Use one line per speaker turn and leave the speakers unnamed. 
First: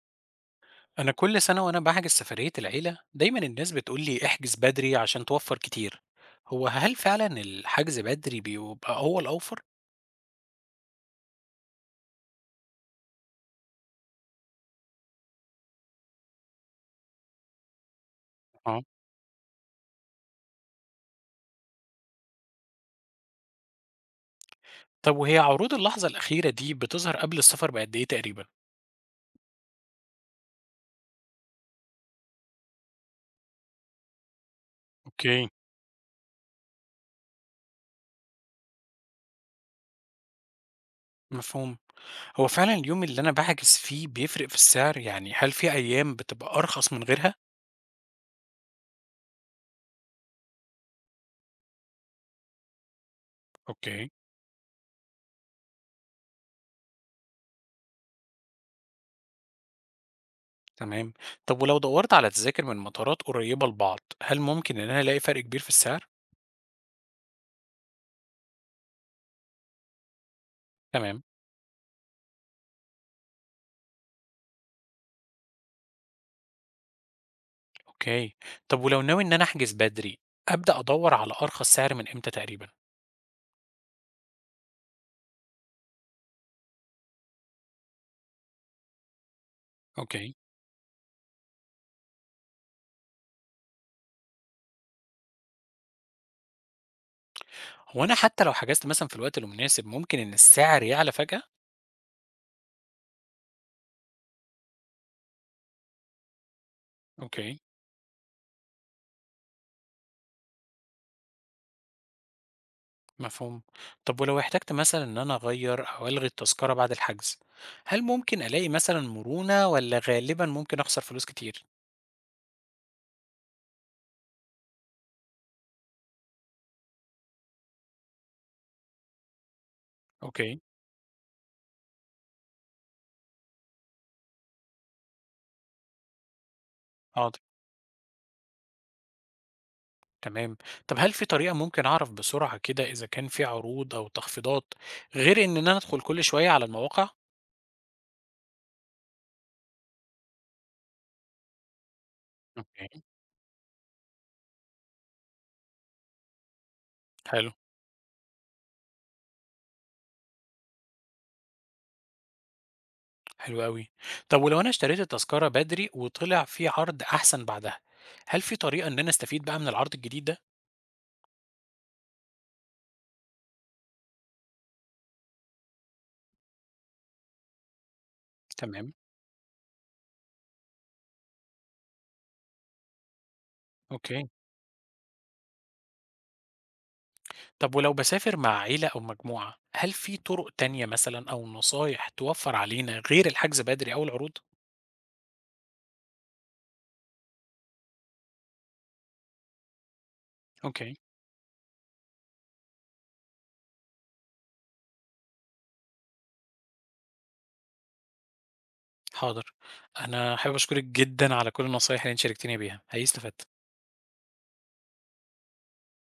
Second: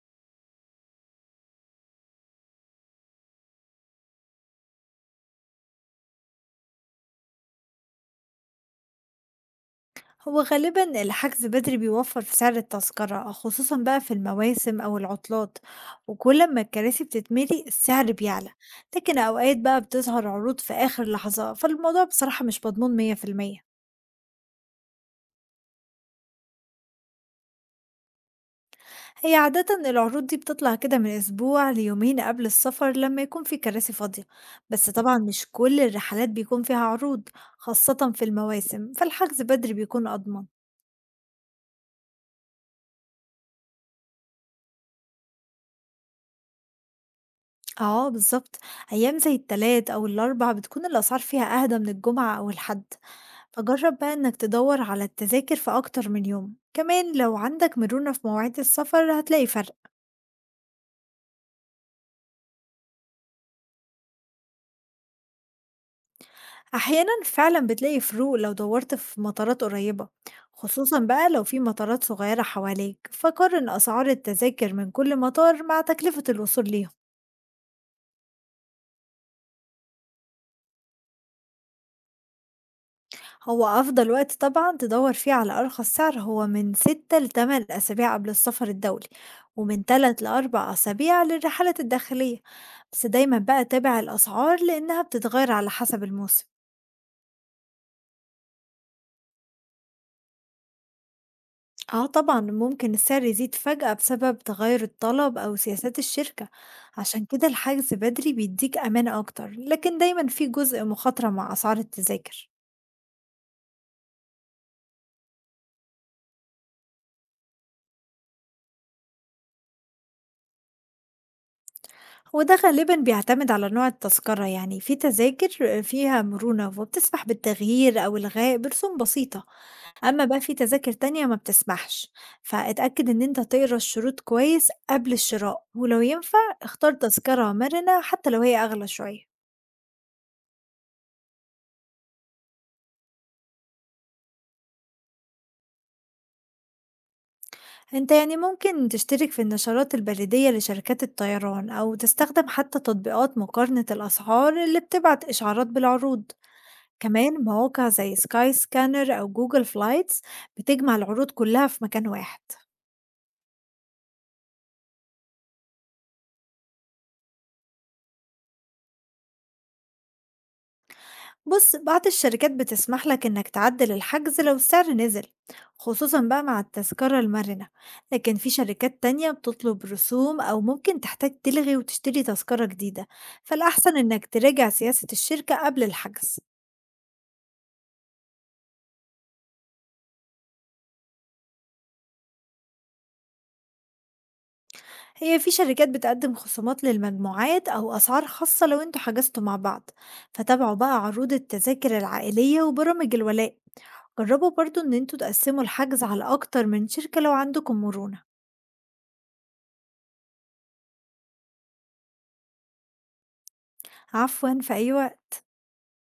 أنا كل سنة وأنا بحجز سفرية العيلة دايما الناس بتقول لي احجز بدري عشان توفر كتير. هل فعلا الحجز بدري بيبقى هو الأوفر؟
هو غالبا الحجز بدري بيوفر في سعر التذكرة خصوصا بقى في المواسم أو العطلات، وكل ما الكراسي بتتملي السعر بيعلى.
اه.
لكن أوقات بقى بتظهر عروض في آخر لحظة، فالموضوع بصراحة مش مضمون مية في المية.
طب وهي عروض اللحظة الأخيرة دي بتظهر قبل السفر بقد إيه تقريبا؟
هي عادة العروض دي بتطلع كده من أسبوع ليومين قبل السفر لما يكون في كراسي فاضية، بس طبعا مش
اوكي.
كل الرحلات بيكون فيها عروض، خاصة في المواسم، فالحجز بدري بيكون أضمن.
مفهوم. هو فعلا اليوم اللي أنا بحجز فيه بيفرق في السعر، يعني هل في أيام بتبقى أرخص من غيرها؟
آه بالضبط، أيام زي التلات أو الأربع بتكون الأسعار فيها أهدى من الجمعة أو الحد، فجرب
اوكي.
بقى إنك تدور على التذاكر في أكتر من يوم، كمان لو عندك مرونة في مواعيد السفر هتلاقي فرق.
تمام. طب ولو دورت على تذاكر من مطارات قريبة لبعض، هل ممكن إن أنا ألاقي فرق كبير في السعر؟
أحيانا فعلا بتلاقي فروق لو دورت في مطارات قريبة، خصوصا
تمام.
بقى لو في مطارات صغيرة حواليك، فقارن أسعار التذاكر من كل مطار مع تكلفة الوصول ليهم.
أوكي. طب ولو ناوي إن أنا أحجز بدري، أبدأ أدوّر على أرخص سعر من إمتى تقريبًا؟
هو أفضل وقت طبعًا تدوّر فيه على أرخص سعر هو من 6 ل8 أسابيع قبل السفر الدولي، ومن 3
أوكي.
ل4 أسابيع للرحلات الداخلية. بس دايمًا بقى تابع الأسعار لأنها بتتغير على حسب الموسم.
هو أنا حتى لو حجزت مثلًا في الوقت المناسب، ممكن إن السعر يعلى فجأة؟
آه طبعًا ممكن السعر يزيد فجأة بسبب تغير الطلب أو سياسات الشركة، عشان كده
أوكي.
الحجز بدري بيديك أمان أكتر، لكن دايمًا في جزء مخاطرة مع أسعار التذاكر.
مفهوم. طب ولو احتجت مثلًا إن أنا أغيّر أو ألغي التذكرة بعد الحجز، هل ممكن ألاقي مثلًا مرونة والّا غالبًا ممكن أخسر فلوس كتير؟
هو ده غالبًا بيعتمد على نوع التذكرة، في تذاكر فيها مرونة وبتسمح بالتغيير أو إلغاء برسوم بسيطة، أما بقى في
أوكي.
تذاكر تانية ما بتسمحش، فاتأكد إن أنت تقرا الشروط كويس قبل الشراء، ولو ينفع اختار
حاضر،
تذكرة مرنة حتى لو هي أغلى شوية.
تمام. طب هل في طريقة ممكن أعرف بسرعة كده إذا كان في عروض أو تخفيضات غير إن أنا أدخل كل شوية على المواقع؟
أنت ممكن تشترك في النشرات البريدية لشركات الطيران أو تستخدم حتى
أوكي.
تطبيقات مقارنة الأسعار اللي بتبعت إشعارات بالعروض. كمان
حلو.
مواقع زي سكاي سكانر أو جوجل فلايتس بتجمع العروض كلها في مكان واحد.
حلو أوي. طب ولو أنا اشتريت التذكرة بدري وطلع في عرض أحسن بعدها، هل في طريقة إن أنا أستفيد بقى من العرض الجديد ده؟
بص، بعض الشركات بتسمح لك إنك تعدل الحجز لو السعر نزل، خصوصا بقى مع التذكرة المرنة، لكن في
تمام،
شركات تانية بتطلب رسوم أو ممكن تحتاج تلغي وتشتري تذكرة جديدة، فالأحسن إنك
أوكي.
تراجع سياسة الشركة قبل الحجز.
طب ولو باسافر مع عيلة أو مجموعة، هل في طرق تانية مثلًا أو نصايح توفر علينا غير الحجز بدري أو العروض؟
هي في شركات بتقدم خصومات للمجموعات أو أسعار خاصة لو انتوا حجزتوا مع بعض، فتابعوا
أوكي،
بقى عروض التذاكر العائلية وبرامج الولاء. جربوا برضو إن انتوا تقسموا الحجز على أكتر من شركة لو عندكم مرونة.
حاضر. أنا حابب أشكرك جدًا على كل النصايح اللي أنت شاركتني بيها، حقيقي استفدت.
عفوا، في أي وقت.